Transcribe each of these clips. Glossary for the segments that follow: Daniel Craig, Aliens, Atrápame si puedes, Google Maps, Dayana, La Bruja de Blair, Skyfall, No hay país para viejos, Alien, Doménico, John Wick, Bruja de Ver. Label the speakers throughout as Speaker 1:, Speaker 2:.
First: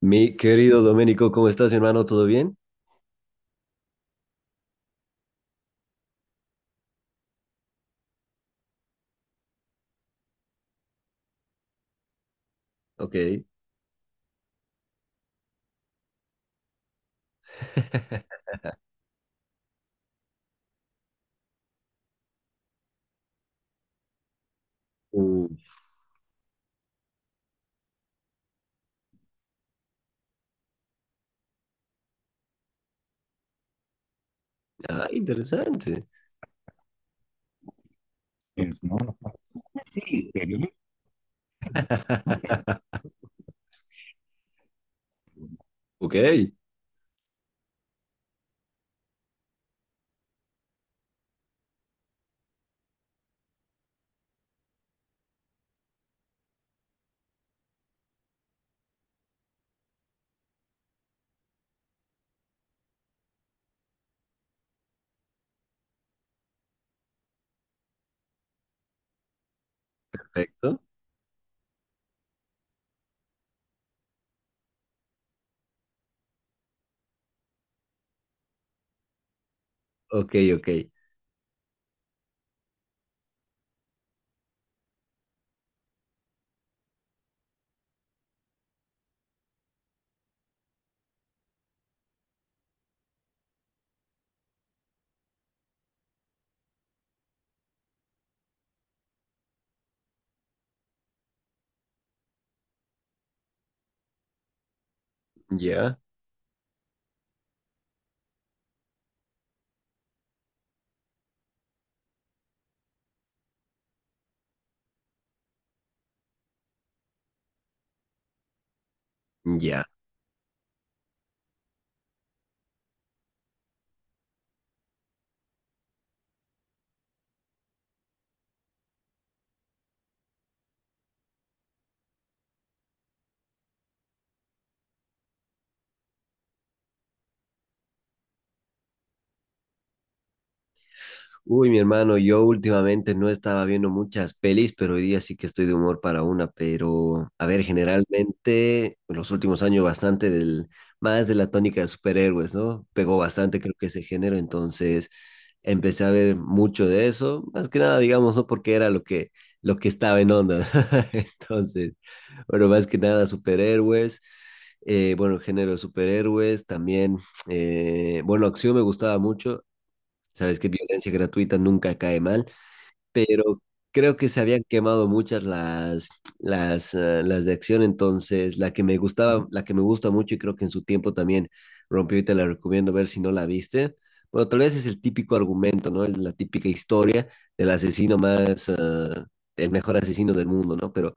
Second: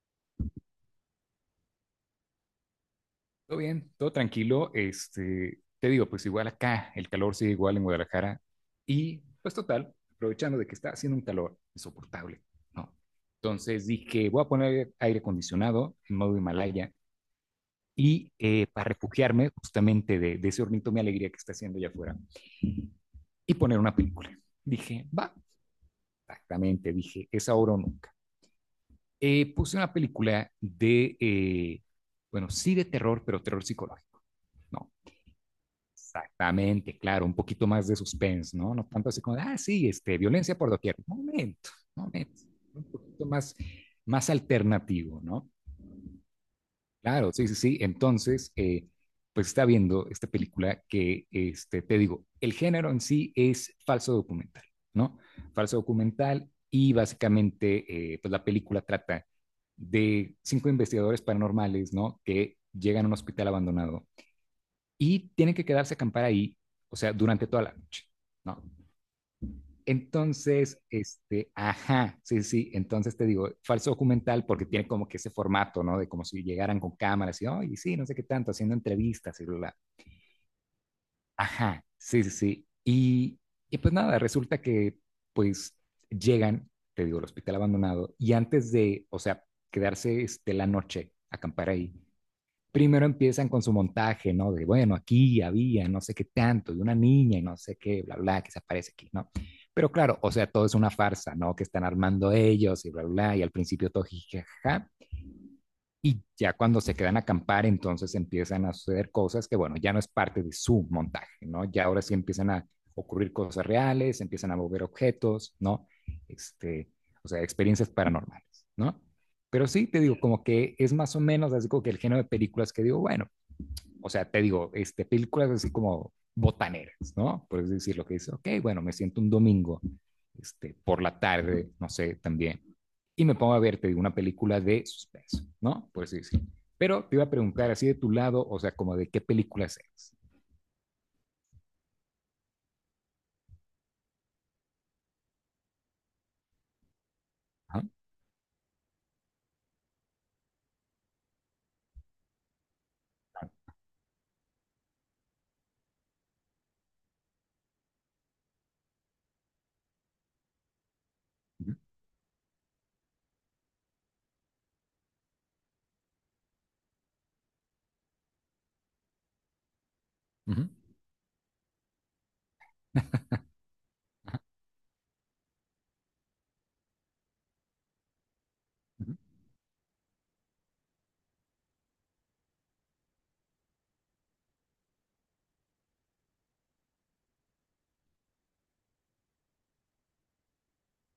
Speaker 1: Mi querido Doménico, ¿cómo estás, hermano? ¿Todo bien?
Speaker 2: Todo bien, todo tranquilo. Te digo, pues igual acá, el calor sigue igual en Guadalajara. Y pues total, aprovechando de que está haciendo un calor insoportable, ¿no?
Speaker 1: Ok.
Speaker 2: Entonces dije, voy a poner aire acondicionado en modo Himalaya y para refugiarme justamente de ese hornito, mi alegría que está haciendo allá afuera y poner una película. Dije, va, exactamente, dije, es ahora o nunca. Puse una película de, bueno, sí de terror, pero terror psicológico. No,
Speaker 1: Ah, interesante.
Speaker 2: exactamente, claro, un poquito más de suspense, ¿no? No tanto así como, de, ah, sí, violencia por doquier. Un momento, un poquito más, más alternativo, ¿no?
Speaker 1: Ok,
Speaker 2: Claro, sí, sí, sí. Entonces, pues está viendo esta película que, te digo, el género en sí es falso documental, ¿no? Falso documental y básicamente, pues la película trata de 5 investigadores paranormales, ¿no? Que llegan a un hospital abandonado y tienen que quedarse a acampar ahí, o sea, durante toda la noche, ¿no?
Speaker 1: perfecto.
Speaker 2: Entonces, ajá, sí, sí, entonces te digo, falso documental porque tiene como que ese formato, ¿no? De como si llegaran con cámaras y, oye, sí, no sé qué tanto, haciendo entrevistas y bla, bla.
Speaker 1: Ok, ok.
Speaker 2: Ajá, sí, sí, sí. Y pues nada, resulta que pues llegan, te digo, al hospital abandonado y antes de, o sea, quedarse la noche, acampar ahí, primero empiezan con su montaje, ¿no? De, bueno, aquí había no sé qué tanto, de una niña y no sé qué, bla, bla, que se aparece aquí, ¿no? Pero claro, o sea, todo es una farsa, ¿no? Que están armando ellos y bla, bla, y al principio todo jijaja.
Speaker 1: Ya,
Speaker 2: Y ya cuando se quedan a acampar, entonces empiezan a suceder cosas que, bueno, ya no es parte de su montaje, ¿no? Ya ahora sí empiezan a ocurrir cosas reales, empiezan a mover objetos, ¿no? Este, o sea, experiencias paranormales, ¿no? Pero
Speaker 1: ya.
Speaker 2: sí, te digo, como que es más o menos así como que el género de películas que digo, bueno, o sea, te digo, películas así como botaneras, ¿no? Por decir lo que dice, ok, bueno, me siento un domingo, por la tarde, no sé, también, y me pongo a ver, te digo, una película de suspenso, ¿no? Por así decirlo. Pero te iba a preguntar, así de tu lado, o sea, como de qué películas eres.
Speaker 1: Uy, mi hermano, yo últimamente no estaba viendo muchas pelis, pero hoy día sí que estoy de humor para una. Pero, a ver,
Speaker 2: Ajá,
Speaker 1: generalmente, en los últimos años bastante más de la tónica de superhéroes, ¿no? Pegó bastante, creo que ese género. Entonces, empecé a ver mucho de eso, más que nada, digamos, no porque era lo que estaba en onda.
Speaker 2: ujú,
Speaker 1: Entonces, bueno, más que nada superhéroes, bueno, el género de superhéroes, también, bueno, acción me gustaba mucho, sabes que
Speaker 2: ujú,
Speaker 1: violencia gratuita nunca cae mal, pero creo que se habían quemado muchas las de acción, entonces la que me
Speaker 2: ujú,
Speaker 1: gustaba, la que me gusta mucho y creo que en su tiempo también rompió, y te la recomiendo ver si no la viste. Bueno, tal vez es el típico argumento, ¿no? La típica historia del asesino más, eh, el mejor asesino del mundo, ¿no? Pero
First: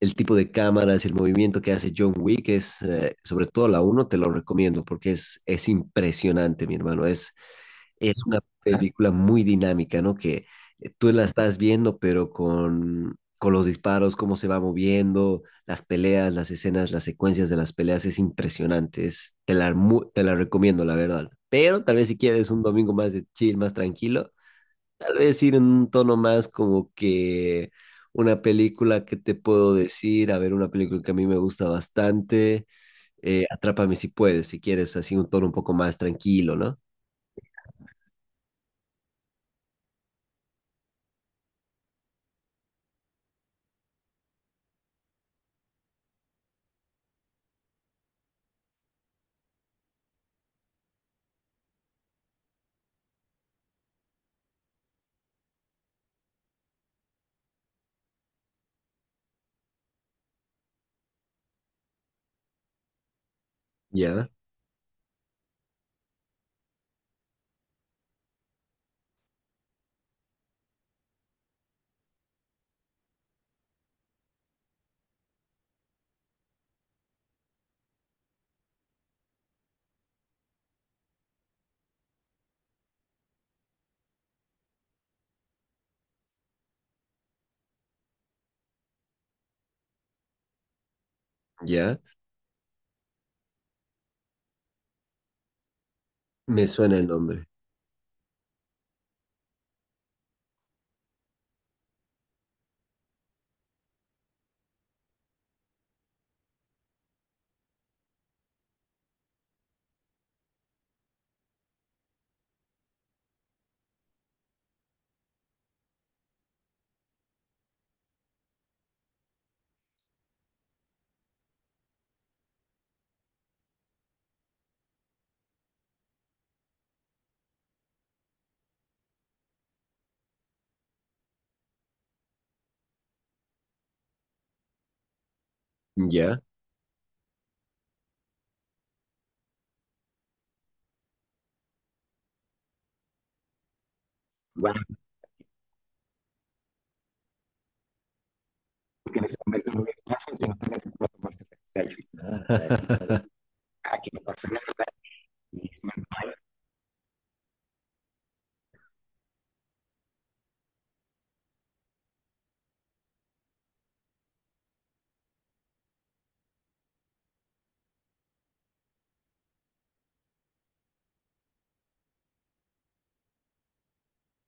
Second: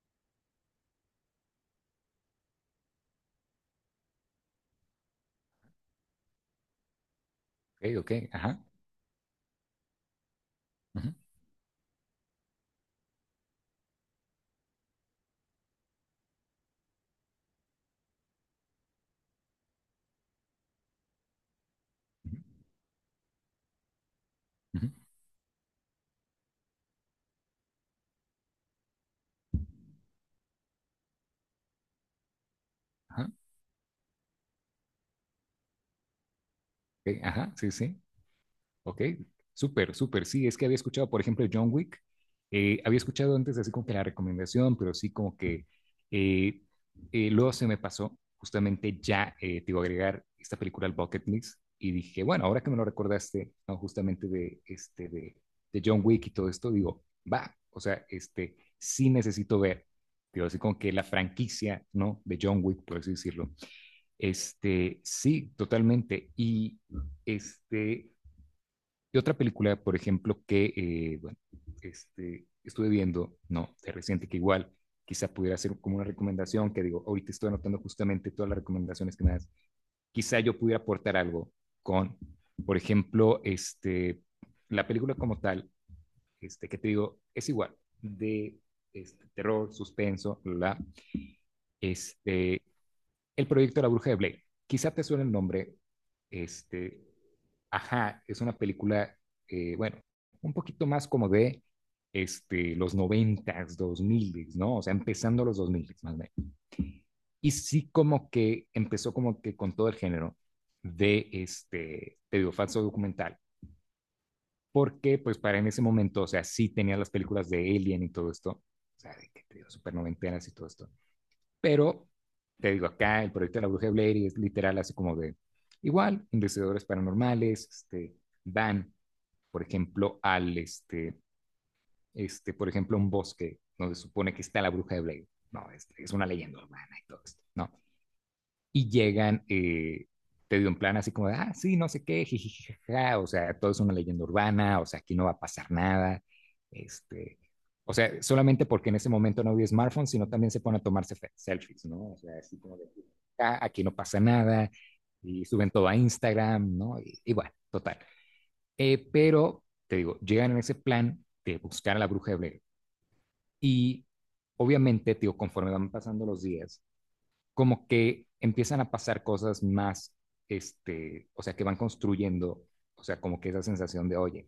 Speaker 1: el tipo de cámaras, el movimiento que hace John Wick sobre todo la uno te lo recomiendo porque es impresionante, mi hermano. Es,
Speaker 2: ok, ok,
Speaker 1: es una
Speaker 2: ajá,
Speaker 1: película muy dinámica, ¿no? Que tú
Speaker 2: ujú,
Speaker 1: la estás viendo, pero con los disparos, cómo se va moviendo, las peleas, las escenas, las secuencias de las peleas, es impresionante. Es, te la, mu- te la recomiendo, la verdad. Pero tal vez si
Speaker 2: ujú,
Speaker 1: quieres un domingo más de chill, más tranquilo,
Speaker 2: ujú,
Speaker 1: tal vez ir en un tono más como que una película que te puedo decir, a ver, una película que a mí me gusta bastante,
Speaker 2: ajá,
Speaker 1: Atrápame si puedes, si quieres, así un tono un poco más tranquilo, ¿no?
Speaker 2: ok, ajá, sí, sí. Ok, súper, súper. Sí, es que había escuchado, por ejemplo, John Wick. Había escuchado antes así como que la recomendación, pero sí como que eh, luego se me pasó justamente ya, te iba agregar esta película al bucket list y dije, bueno, ahora que me lo recordaste, no, justamente de, de John Wick y todo esto, digo, va, o sea, sí necesito ver, digo, así como que la franquicia, ¿no? De John Wick, por así decirlo.
Speaker 1: Ya,
Speaker 2: Sí, totalmente. Y este... Y otra película, por ejemplo, que bueno, estuve viendo, no, de reciente, que igual quizá pudiera ser como una recomendación, que digo, ahorita estoy anotando justamente todas las recomendaciones que me das, quizá yo pudiera aportar algo con, por ejemplo, la película como tal, que te digo, es igual, de terror, suspenso,
Speaker 1: ya.
Speaker 2: este, el proyecto La Bruja de Blake. Quizá te suene el nombre,
Speaker 1: Me suena
Speaker 2: este,
Speaker 1: el nombre.
Speaker 2: ajá, es una película, bueno, un poquito más como de los noventas, dos miles, ¿no? O sea, empezando los dos miles, más o menos. Y sí como que empezó como que con todo el género de te digo, falso documental. Porque, pues, para en ese momento, o sea, sí tenía las películas de Alien y todo esto, o sea, de que te digo, super noventenas y todo esto. Pero, te digo, acá el proyecto de la bruja de Blair es literal así como de, igual, investigadores paranormales, van por ejemplo, por ejemplo, un bosque donde se supone que está la bruja de Blair. No, es una
Speaker 1: ¿Ya?
Speaker 2: leyenda urbana y todo esto, ¿no? Y llegan, te dio un plan así como, de, ah, sí, no sé qué, jijijaja, o sea, todo es una leyenda urbana, o sea, aquí no va a pasar nada, este, o sea, solamente porque en ese momento no había smartphones, sino también se ponen a tomarse selfies, ¿no? O sea, así como de,
Speaker 1: Selfies.
Speaker 2: ah, aquí no pasa nada, y suben todo a Instagram, ¿no? Y bueno, total. Pero, te digo, llegan en ese plan de buscar a la bruja de Blair. Y obviamente, te digo, conforme van pasando los días, como que empiezan a pasar cosas más, o sea, que van construyendo, o sea, como que esa sensación de, oye,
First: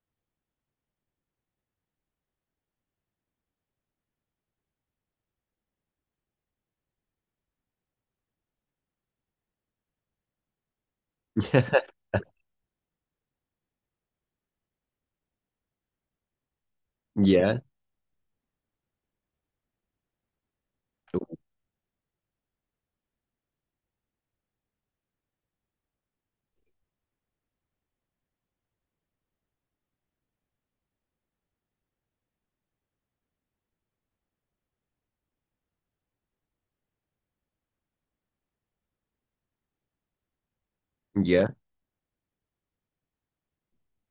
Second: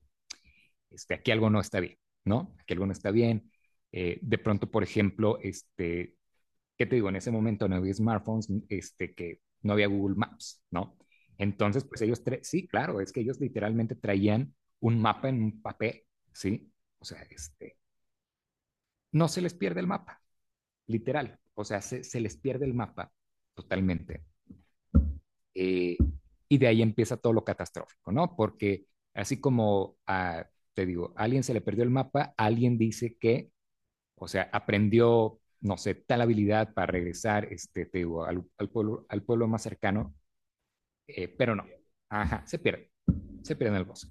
Speaker 2: aquí algo no está bien, ¿no? Aquí algo no está bien. De pronto, por ejemplo, que te digo, en ese momento no había smartphones, que no había Google Maps, ¿no? Entonces, pues ellos, sí, claro, es que ellos literalmente traían un mapa en un papel, ¿sí? O sea,
Speaker 1: ¿Ya?
Speaker 2: no se les pierde el mapa, literal, o sea, se les pierde el mapa totalmente. Eh, y de ahí empieza todo lo catastrófico, ¿no? Porque así como, a, te digo, a alguien se le perdió el mapa, alguien dice que o sea, aprendió, no sé, tal habilidad para regresar te digo, al pueblo, al pueblo más cercano,
Speaker 1: ¿Ya?
Speaker 2: pero no. Ajá, se pierde en el bosque.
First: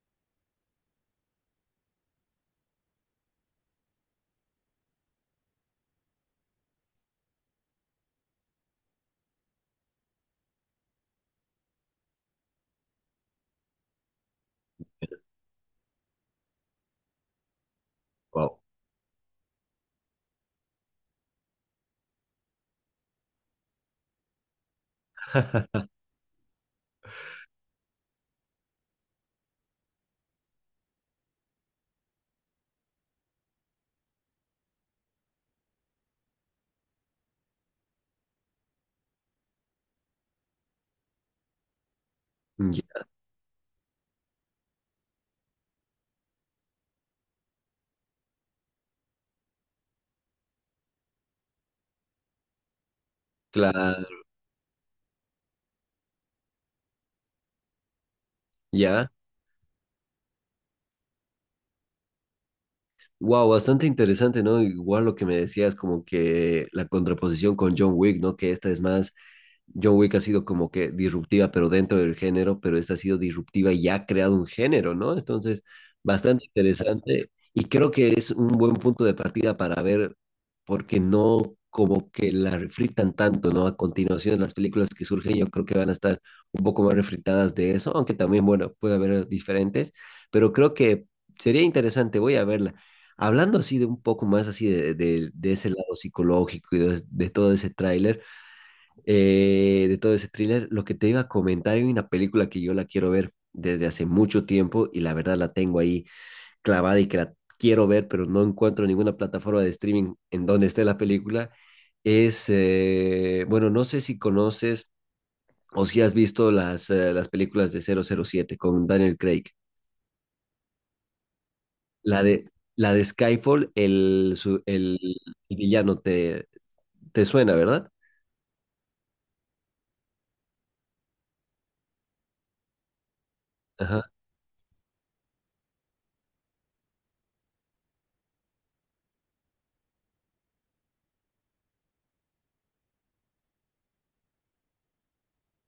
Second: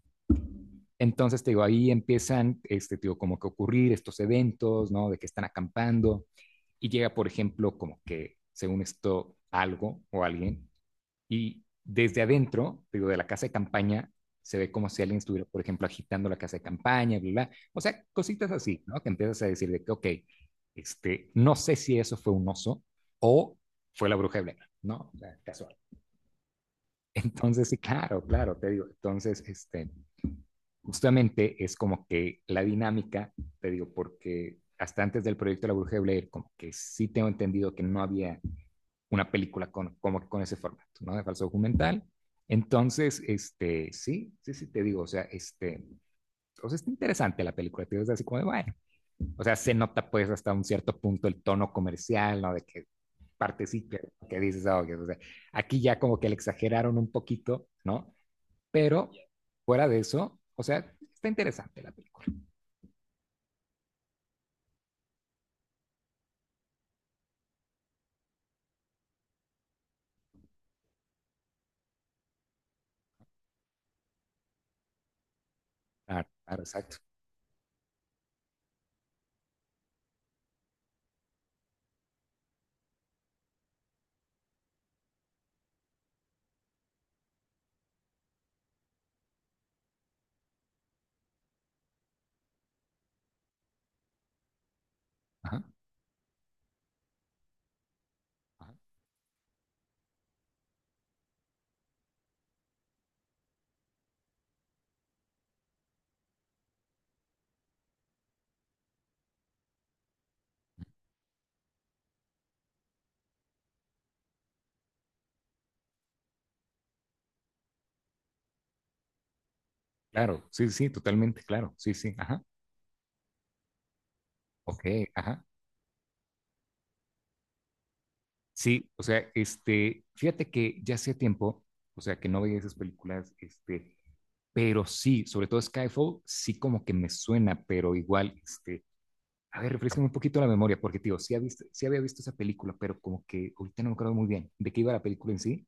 Speaker 2: Entonces, te digo, ahí empiezan, te digo, como que ocurrir estos eventos, ¿no? De que están acampando y llega, por ejemplo, como que, según esto, algo o alguien y desde adentro, digo, de la casa de campaña, se ve como si alguien estuviera, por ejemplo, agitando la casa de campaña, bla, bla. Bla. O sea, cositas
Speaker 1: Wow.
Speaker 2: así, ¿no? Que empiezas a decir de que, ok, no sé si eso fue un oso o fue la bruja de Blair, ¿no? O sea, casual. Entonces, sí, claro, claro, te digo. Entonces, justamente es como que la dinámica, te digo, porque hasta antes del proyecto de La Bruja de Blair, como que sí tengo entendido que no había una película con, como con ese formato, ¿no? De falso documental.
Speaker 1: ¿Ya?
Speaker 2: Entonces, sí, sí, sí, te digo, o sea, está interesante la película, te digo, es así como de, bueno, o sea, se nota pues hasta un cierto punto el tono comercial, ¿no? De que parte sí
Speaker 1: Claro.
Speaker 2: que dices, ah, okay, o sea, aquí ya como que le exageraron un poquito, ¿no?
Speaker 1: ¿Ya?
Speaker 2: Pero fuera de eso, o sea, está interesante la película.
Speaker 1: Wow, bastante interesante, ¿no? Igual lo que me decías, como que la contraposición con John Wick, ¿no? Que esta es más, John Wick ha sido como que disruptiva, pero dentro del género, pero esta ha sido disruptiva y ha creado un género, ¿no? Entonces,
Speaker 2: Claro,
Speaker 1: bastante
Speaker 2: claro, exacto.
Speaker 1: interesante y creo que es un buen punto de partida para ver, porque no como que la refritan tanto, ¿no? A continuación, las películas que surgen yo creo que van a estar un poco más refritadas de eso, aunque también, bueno, puede haber diferentes, pero creo que sería interesante, voy a verla. Hablando así de un poco más así de
Speaker 2: Ajá,
Speaker 1: ese lado psicológico y
Speaker 2: ajá.
Speaker 1: de todo ese thriller, lo que te iba a comentar, hay una película que yo la quiero ver desde hace mucho tiempo y la verdad la tengo ahí clavada y que la quiero ver, pero no encuentro ninguna plataforma de streaming en donde esté la película. Bueno, no sé si conoces o si has visto las películas de 007 con Daniel Craig.
Speaker 2: Claro, sí, sí, totalmente, claro, sí, sí,
Speaker 1: La
Speaker 2: ajá.
Speaker 1: de, la de Skyfall, el, su-
Speaker 2: Ok,
Speaker 1: el,
Speaker 2: ajá.
Speaker 1: el villano, te suena, ¿verdad?
Speaker 2: Sí, o sea, fíjate que ya hacía tiempo, o sea, que no veía esas películas,
Speaker 1: Ajá.
Speaker 2: pero sí, sobre todo Skyfall, sí como que me suena, pero igual, a ver, refrescame un poquito la memoria, porque, tío, sí había visto esa película, pero como que ahorita no me acuerdo muy bien de qué iba la película en sí.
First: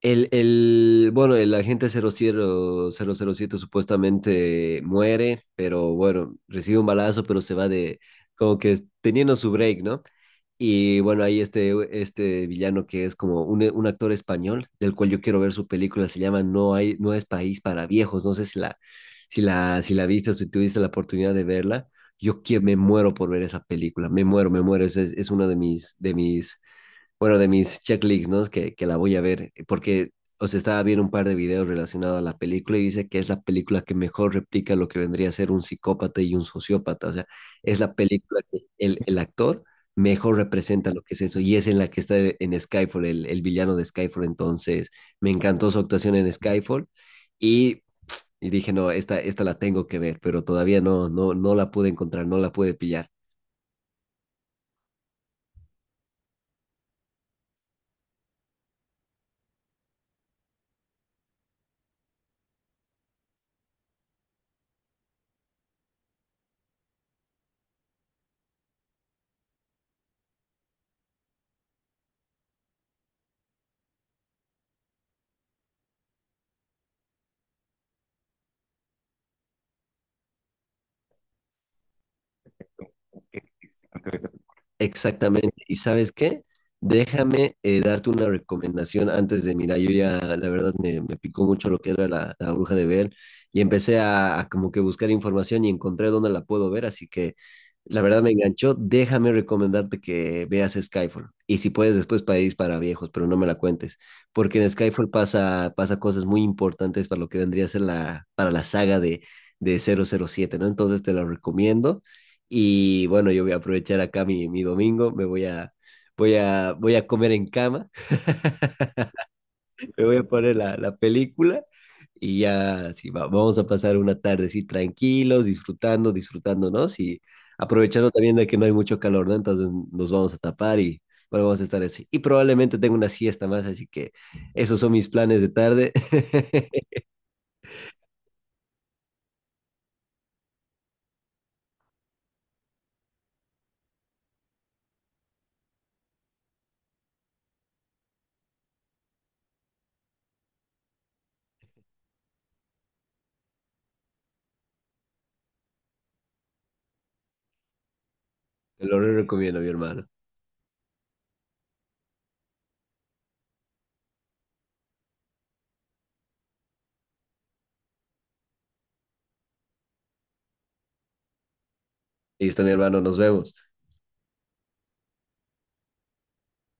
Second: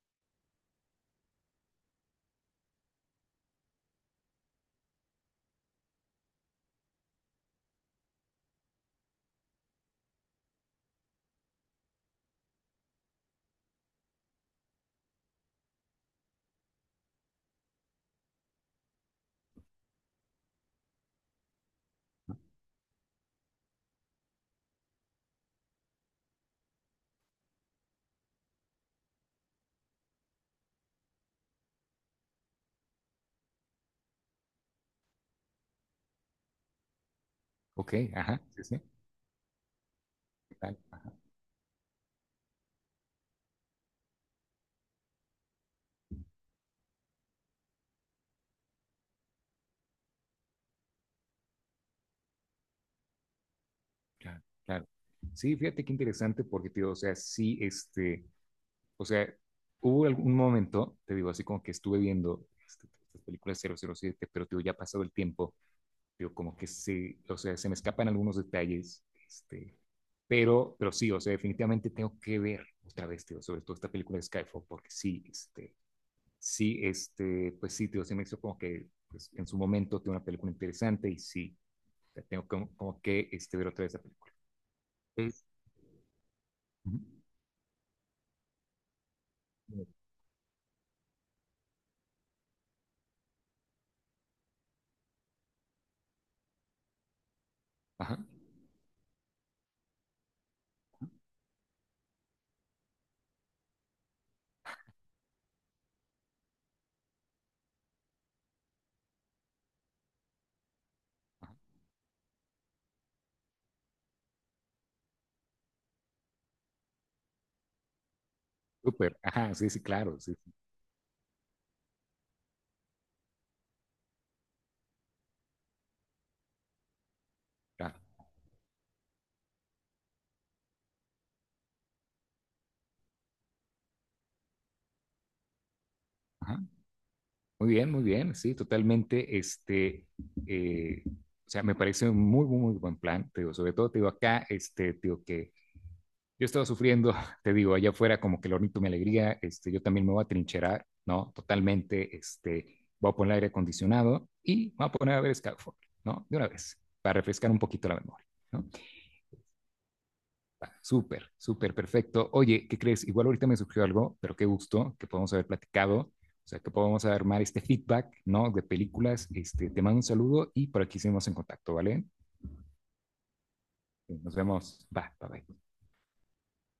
Speaker 1: El agente cero cero siete supuestamente muere, pero bueno, recibe un balazo, pero como que teniendo su break, ¿no? Y bueno, ahí este villano que es como un actor español, del cual yo quiero ver su película, se llama no es país para viejos, no sé si la viste o si tuviste la oportunidad de verla, me muero por ver esa película, me muero, es una de mis checklists, ¿no? Es que la voy a ver, porque, o sea, estaba viendo un par de videos relacionados a la película y dice que es la película que mejor replica lo que vendría a ser un psicópata y un sociópata. O sea, es
Speaker 2: Ok,
Speaker 1: la película
Speaker 2: ajá,
Speaker 1: que
Speaker 2: sí, sí,
Speaker 1: el actor mejor
Speaker 2: tal,
Speaker 1: representa lo
Speaker 2: ajá,
Speaker 1: que es eso y es en la que está en Skyfall, el villano de Skyfall. Entonces, me encantó su actuación en Skyfall y, y dije, no, esta la tengo que ver, pero todavía no, no, no la pude encontrar, no la pude pillar.
Speaker 2: claro, claro. Sí, fíjate qué interesante, porque, tío, o sea, sí, o sea, hubo algún momento, te digo, así como que estuve viendo estas películas 007, pero, tío, ya ha pasado el tiempo. Yo como que sí, o sea, se me escapan algunos detalles, pero sí, o sea, definitivamente tengo que ver otra vez, tío, sobre todo esta película de Skyfall, porque sí, pues sí, tío, se me hizo como que pues, en su momento tiene una película interesante y sí, o sea, tengo como, como que ver otra vez la película. Es-
Speaker 1: Exactamente. ¿Y sabes qué?
Speaker 2: ujú.
Speaker 1: Déjame darte una recomendación mira, yo ya la verdad me picó mucho lo que era la Bruja de Ver y empecé a como que buscar información y encontré dónde la puedo ver, así que la
Speaker 2: Ajá,
Speaker 1: verdad me enganchó. Déjame recomendarte que veas Skyfall y si puedes después País para Viejos, pero no me la cuentes, porque en Skyfall pasa cosas muy importantes para lo que vendría a ser para la saga de 007, ¿no? Entonces te la
Speaker 2: ajá,
Speaker 1: recomiendo. Y bueno, yo voy a aprovechar acá mi domingo, me voy a comer en cama,
Speaker 2: súper, ajá, sí, sí,
Speaker 1: me voy
Speaker 2: claro,
Speaker 1: a
Speaker 2: sí, sí,
Speaker 1: poner la película y ya sí, vamos a pasar una tarde así tranquilos, disfrutando, disfrutándonos y
Speaker 2: claro,
Speaker 1: aprovechando también de que no hay mucho calor, ¿no? Entonces nos vamos a tapar y bueno, vamos a estar así. Y probablemente tengo una siesta más, así que esos son mis planes de tarde.
Speaker 2: ajá, muy bien, muy bien, sí, totalmente. O sea, me parece un muy, muy, muy buen plan, te digo, sobre todo, te digo, acá, te digo que yo estaba sufriendo, te digo, allá afuera como que el hornito mi alegría, yo también me voy a trincherar, ¿no? Totalmente, voy a poner aire acondicionado y me voy a poner a ver Skyfall, ¿no? De una vez, para refrescar un poquito la memoria, ¿no?
Speaker 1: Te lo recomiendo, mi hermano.
Speaker 2: Ah, súper, súper, perfecto. Oye, ¿qué crees? Igual ahorita me surgió algo, pero qué gusto que podamos haber platicado, o sea, que podamos armar este feedback, ¿no? De películas. Te mando un saludo y por aquí seguimos en contacto, ¿vale?
Speaker 1: Listo, mi hermano, nos vemos.
Speaker 2: Nos vemos. Va, bye, bye.